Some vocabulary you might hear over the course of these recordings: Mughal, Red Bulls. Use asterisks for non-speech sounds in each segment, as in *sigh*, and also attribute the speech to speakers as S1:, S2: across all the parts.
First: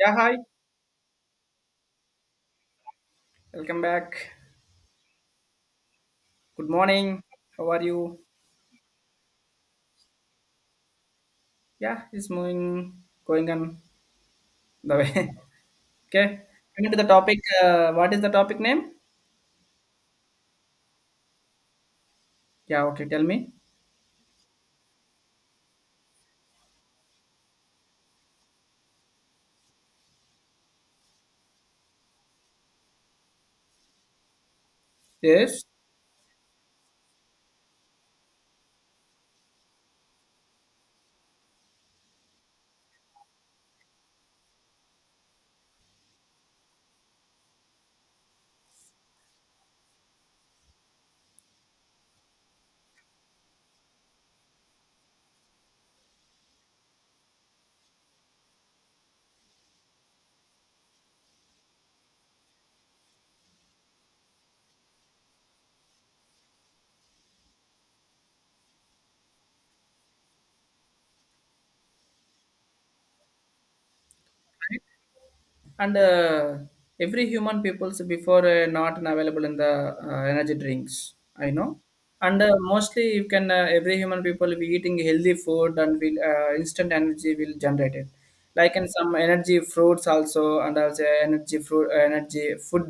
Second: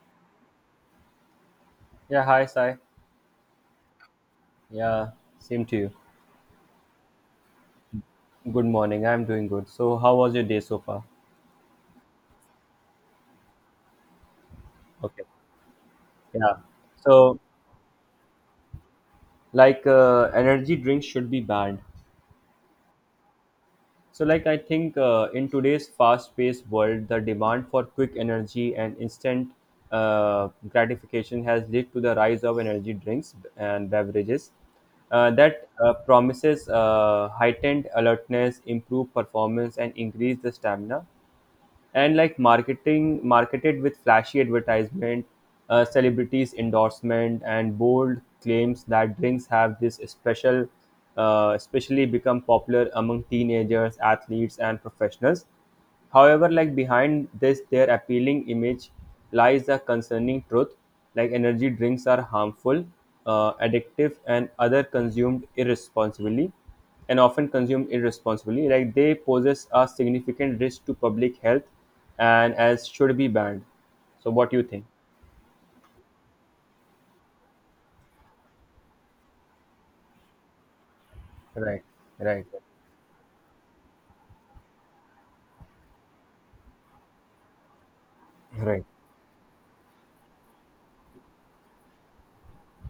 S1: Yeah, hi.
S2: Yeah, hi, Sai.
S1: Welcome back.
S2: Yeah, same to you.
S1: Good morning. How are you?
S2: Good morning. I'm doing good. So, how was your day so far?
S1: Yeah, it's moving, going on the way.
S2: Okay.
S1: *laughs* okay.
S2: Yeah.
S1: Coming to the
S2: So,
S1: topic. What is the topic name?
S2: energy drinks should be banned.
S1: Yeah, okay. Tell me.
S2: So, I think in today's fast-paced world, the demand for quick energy and instant gratification has led to the rise of energy drinks and beverages, uh,
S1: Yes.
S2: that uh, promises heightened alertness, improved performance, and increase the stamina, and like marketing marketed with flashy advertisement, celebrities endorsement and bold claims that drinks have this special, especially become popular among teenagers, athletes and professionals. However, like behind this their appealing image lies a concerning truth, like energy drinks are harmful, addictive and other consumed irresponsibly and often consumed irresponsibly. Like they poses a significant risk to public health, and as should be banned. So, what do you think?
S1: and every human people's before not available in the energy drinks I know.
S2: Right,
S1: And
S2: right,
S1: mostly you can every human people will be eating healthy food and will instant energy will generate it, like
S2: right.
S1: in some energy fruits also, and also energy fruit energy food.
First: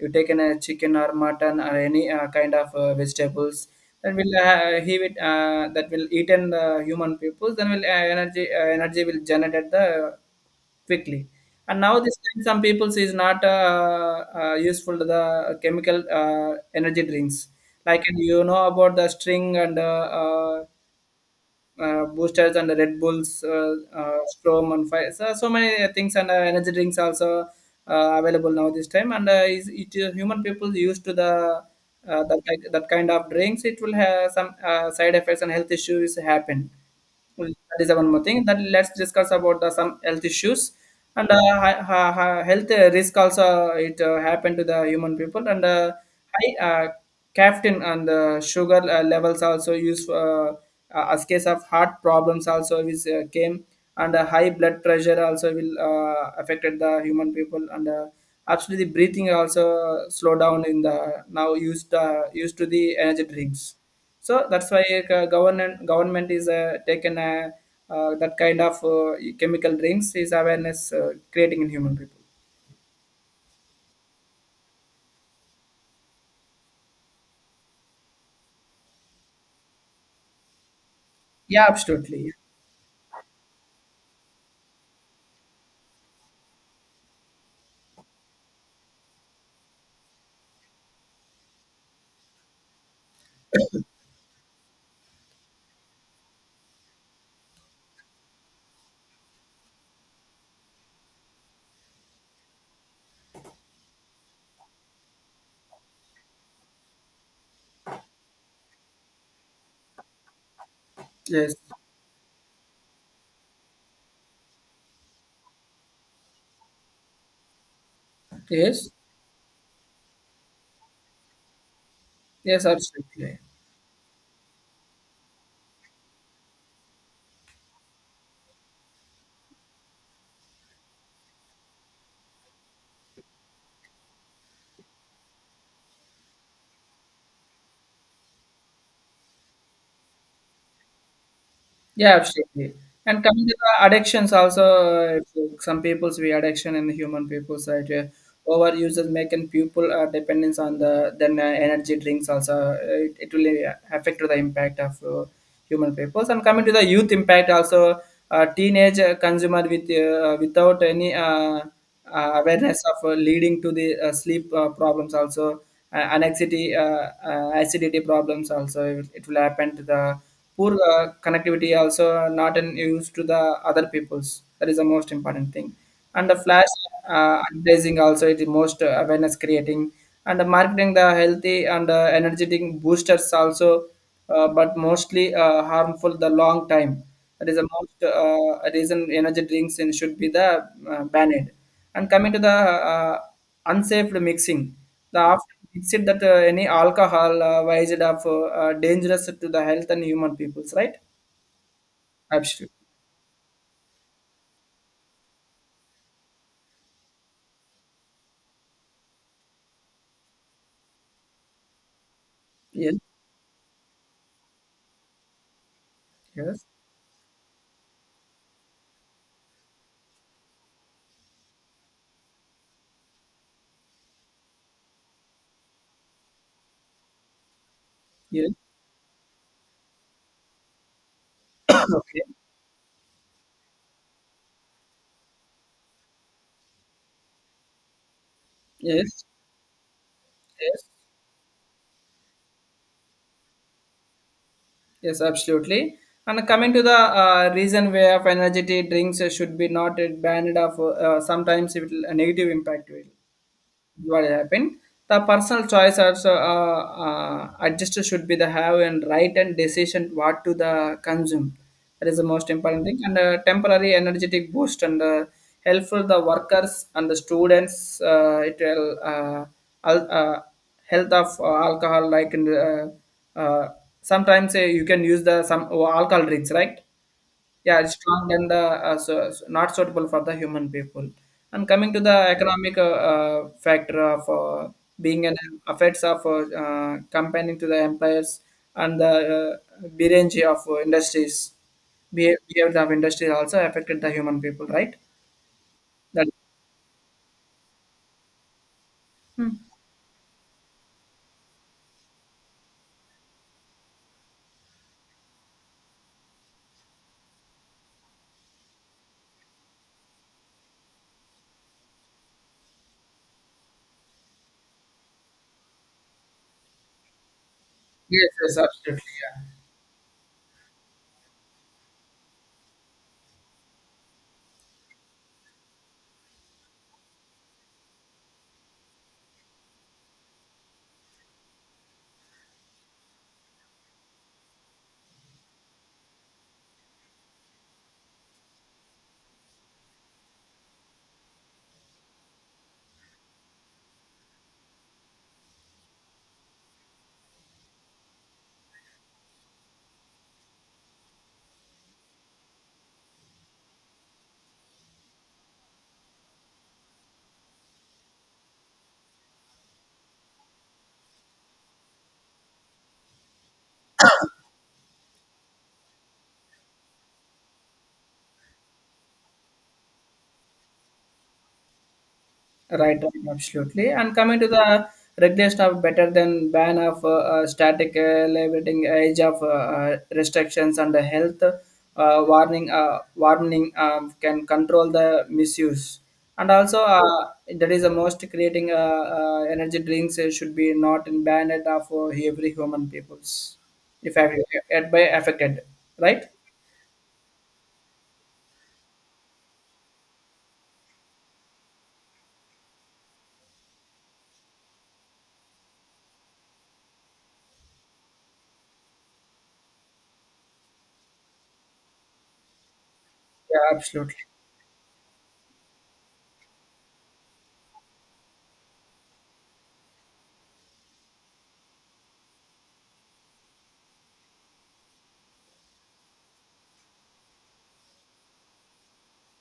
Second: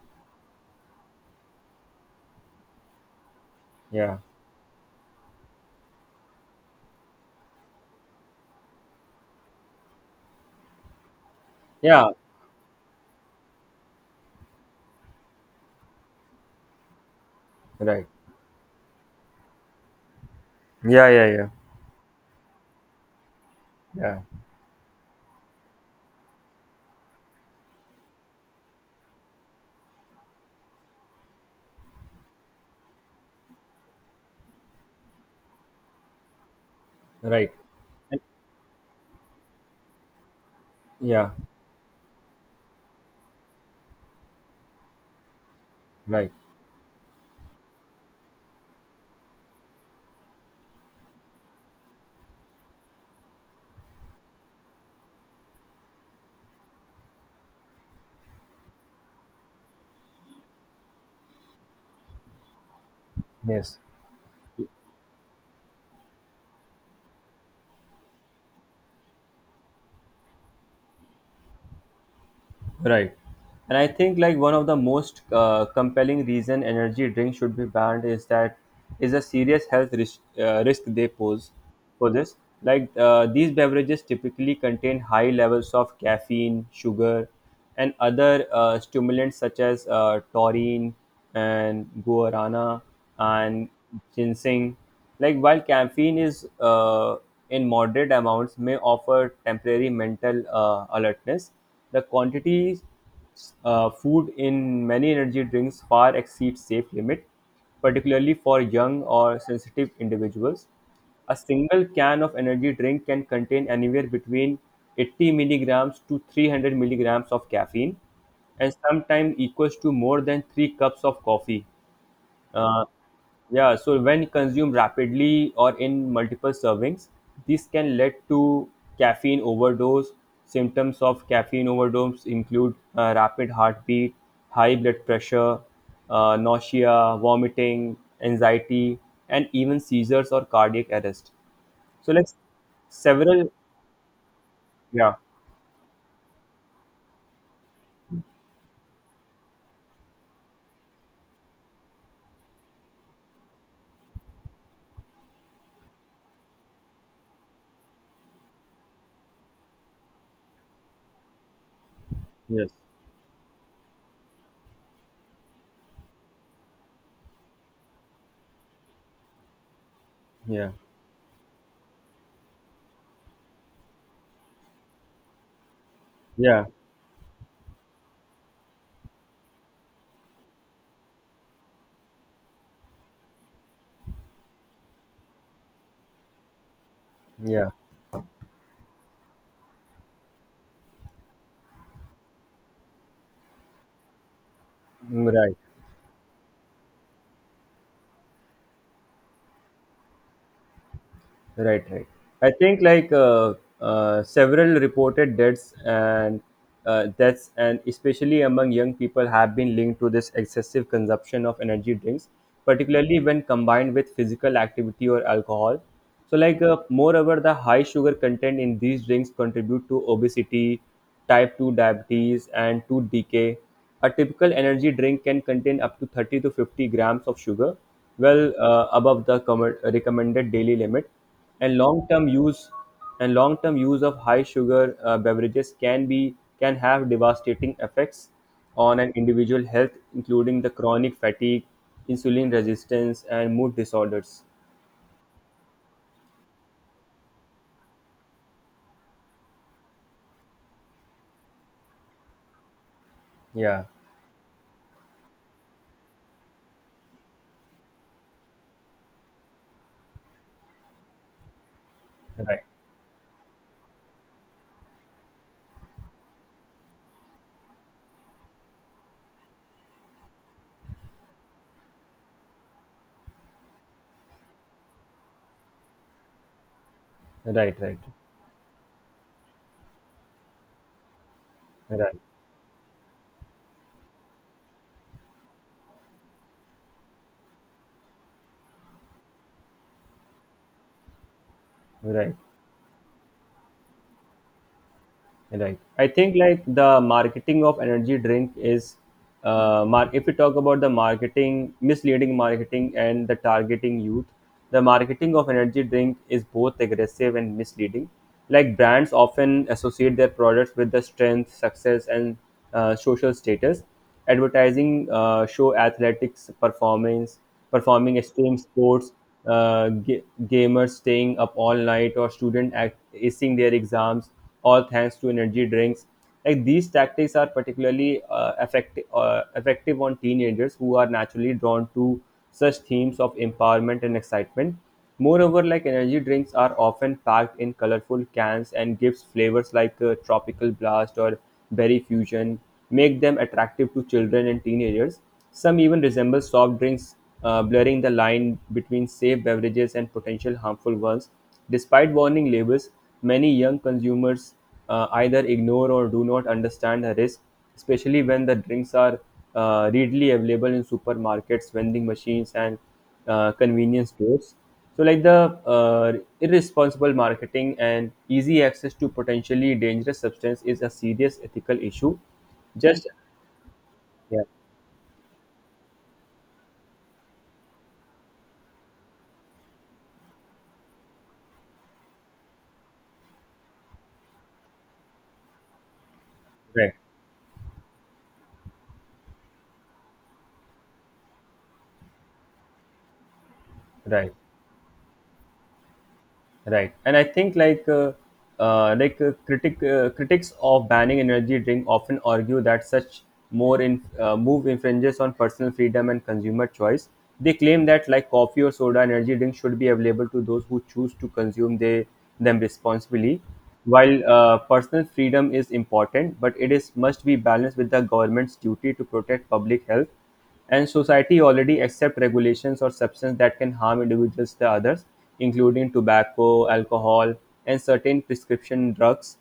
S1: You take in a chicken or mutton or any kind of vegetables, that
S2: Yeah,
S1: will he will that will eat in the human peoples, then will energy will generate the quickly. And now
S2: yeah,
S1: this time some people says not useful to the chemical energy drinks. Like,
S2: right.
S1: and you know about the string and
S2: Yeah, yeah, yeah,
S1: boosters and the Red Bulls,
S2: yeah.
S1: Strom and fire. So, so many things, and energy drinks also available now this time. And is it human people used to the that kind of drinks? It will have some side effects and health issues happen. Well,
S2: Right.
S1: that is one more thing. Then let's discuss about the some health issues
S2: Yeah,
S1: and health risk also it happened to the human people. And
S2: right.
S1: high caffeine and sugar levels also used as case of heart problems also is came, and high blood pressure also will affected the human people, and absolutely breathing also slow down in the now used used to the energy drinks.
S2: Yes.
S1: So that's why government is taken that kind of chemical drinks is awareness creating in human people.
S2: Right. And I think like one of the most compelling reason energy drinks should be banned is that is a serious health risk they pose
S1: Yeah,
S2: for
S1: absolutely.
S2: this. Like these beverages typically contain high levels of caffeine, sugar, and other stimulants such as taurine and guarana and ginseng. Like while caffeine is in moderate amounts may offer temporary mental alertness, the quantities food in many energy drinks far exceeds safe limit, particularly for young or sensitive individuals. A
S1: Yes,
S2: single can of energy drink can contain anywhere between 80 milligrams to 300 milligrams of caffeine, and
S1: yes,
S2: sometimes equals to more than three cups of coffee.
S1: yes,
S2: Uh,
S1: absolutely.
S2: yeah, so when consumed rapidly or in multiple servings, this can lead to caffeine overdose. Symptoms of caffeine overdose include rapid heartbeat, high blood pressure, nausea, vomiting, anxiety, and even seizures or cardiac arrest. So,
S1: Yeah,
S2: like
S1: absolutely. And coming
S2: several,
S1: to the addictions
S2: yeah,
S1: also, some people's we addiction in the human people side. Over users making people dependence on the then energy drinks also. It will affect to the impact of human peoples. And coming to the youth impact also, teenage consumer with without any.
S2: yes,
S1: Awareness of leading to the sleep problems also, anxiety, acidity problems also it will happen to the
S2: yeah,
S1: poor connectivity also, not in use to the other peoples. That is the most important thing, and the
S2: yeah,
S1: flash advertising also it is most awareness creating, and the marketing the healthy and energetic boosters also, but mostly harmful the long time. That is the
S2: yeah.
S1: most uh, reason energy drinks and should be the banned. And coming to the unsafe mixing, the
S2: Mm,
S1: after
S2: right.
S1: mixed that any alcohol wise it up dangerous to the health and human peoples, right?
S2: Right, right. I
S1: Absolutely.
S2: think like several reported deaths, and especially among young people, have been linked to this excessive consumption of energy drinks,
S1: Yes.
S2: particularly when combined with physical activity or alcohol. So,
S1: Yes.
S2: moreover, the high sugar content in these drinks contribute to obesity, type 2 diabetes, and tooth decay. A typical energy drink can contain up to 30 to 50 grams of sugar, well
S1: Yes.
S2: uh, above the recommended daily limit, and
S1: Okay.
S2: long-term use and long-term use of high sugar beverages can have devastating effects on an
S1: Yes.
S2: individual health, including the
S1: Yes.
S2: chronic fatigue, insulin resistance and mood disorders.
S1: Yes. Absolutely. And coming to the reason where of energy drinks should be not banned of sometimes it will a negative impact will.
S2: Yeah,
S1: What happened, the personal choice also, adjuster should be the have and right and decision what to the consume. That is the most
S2: right,
S1: important thing, and temporary energetic boost and helpful the workers and the students, it will al- uh, health of alcohol like, and uh, sometimes you can use the some alcohol drinks, right?
S2: right,
S1: Yeah, it's
S2: right,
S1: strong, and so, so not suitable for the human people. And coming to
S2: right,
S1: the economic factor of being an effects of comparing to the employers and the range of industries,
S2: right.
S1: behavior of industries also affected the human people, right?
S2: Right. I
S1: That.
S2: think like the marketing of energy drink is,
S1: Hmm.
S2: if we talk about the marketing, misleading marketing and the targeting youth, the marketing of energy drink is both aggressive and misleading. Like brands often associate their products with the strength, success, and social status. Advertising show athletics performing
S1: Yes,
S2: extreme
S1: yes, absolutely.
S2: sports,
S1: Yeah.
S2: gamers staying up all night, or student acing their exams, all thanks to energy drinks. Like these tactics are particularly uh, effective on teenagers who are naturally drawn to such themes of empowerment and excitement. Moreover, like energy drinks are often packed in colorful cans and gives flavors like tropical blast or berry fusion, make them attractive to children and teenagers. Some even resemble soft drinks, blurring the line between safe beverages and potential harmful ones. Despite warning labels, many young consumers either ignore or do not understand the risk, especially when the drinks are readily available in supermarkets, vending machines, and convenience stores. So, like the irresponsible marketing and easy access to potentially dangerous substance is a serious ethical issue.
S1: Right,
S2: Just
S1: right, absolutely. And coming
S2: yeah,
S1: to the regular stuff, better than ban of static labeling, age of restrictions and the health warning can control the misuse. And also,
S2: right,
S1: that is the most creating energy drinks should be not in banned of every human peoples, if
S2: right.
S1: I- by affected, right?
S2: Right, and I think like critics of banning energy drink often argue that such more in move infringes on personal freedom and consumer choice. They claim that like coffee or soda, energy drink should be available to those who choose to consume they them responsibly.
S1: Yeah, absolutely.
S2: While personal freedom is important, but it is must be balanced with the government's duty to protect public health, and society already accept regulations or substances that can harm individuals to others, including tobacco, alcohol, and certain prescription drugs.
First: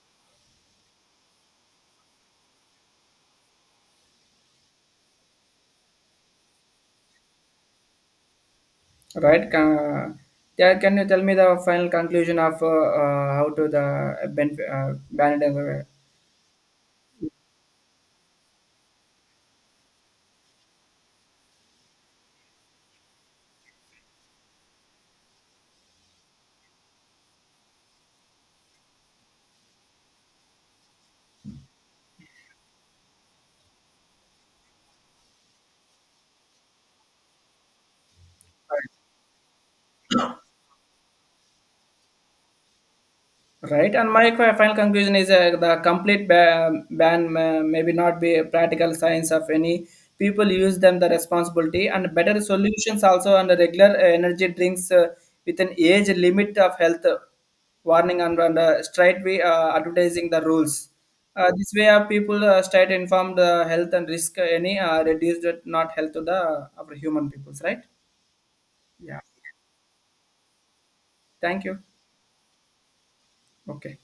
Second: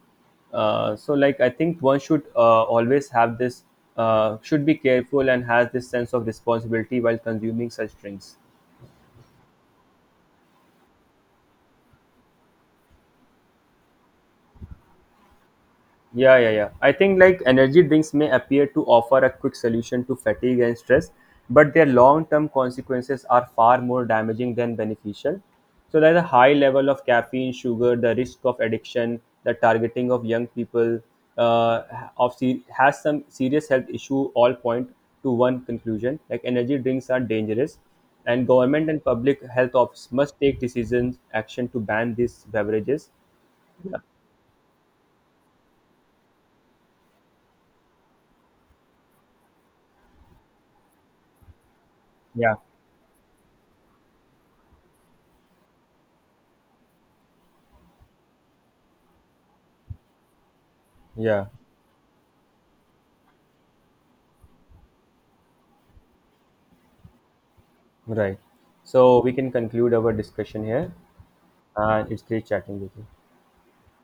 S2: So, like I think one should always have this, should be careful and has this sense of responsibility while consuming such drinks.
S1: Right? Yeah, can you tell me the final conclusion of how to the ban it.
S2: Yeah, yeah, yeah. I think like energy drinks may appear to offer a quick solution to fatigue and stress, but their long-term consequences are far more damaging than beneficial. So like the high level of caffeine, sugar, the risk of addiction, the targeting of young people, uh, has some serious health issue. All point to one conclusion: like energy drinks are dangerous, and government and public health office must take decisions action to ban these beverages.
S1: Right, and my final conclusion is the complete ban maybe not be a practical science of any people use them the responsibility and better
S2: Yeah,
S1: solutions also, and the regular energy drinks with an age limit of health warning, and straight way advertising the rules.
S2: yeah.
S1: This way, people straight informed health and risk any reduced not health to the our human peoples, right?
S2: Right.
S1: Yeah.
S2: So we can conclude our discussion here,
S1: Thank you.
S2: and it's great chatting with you.
S1: Okay.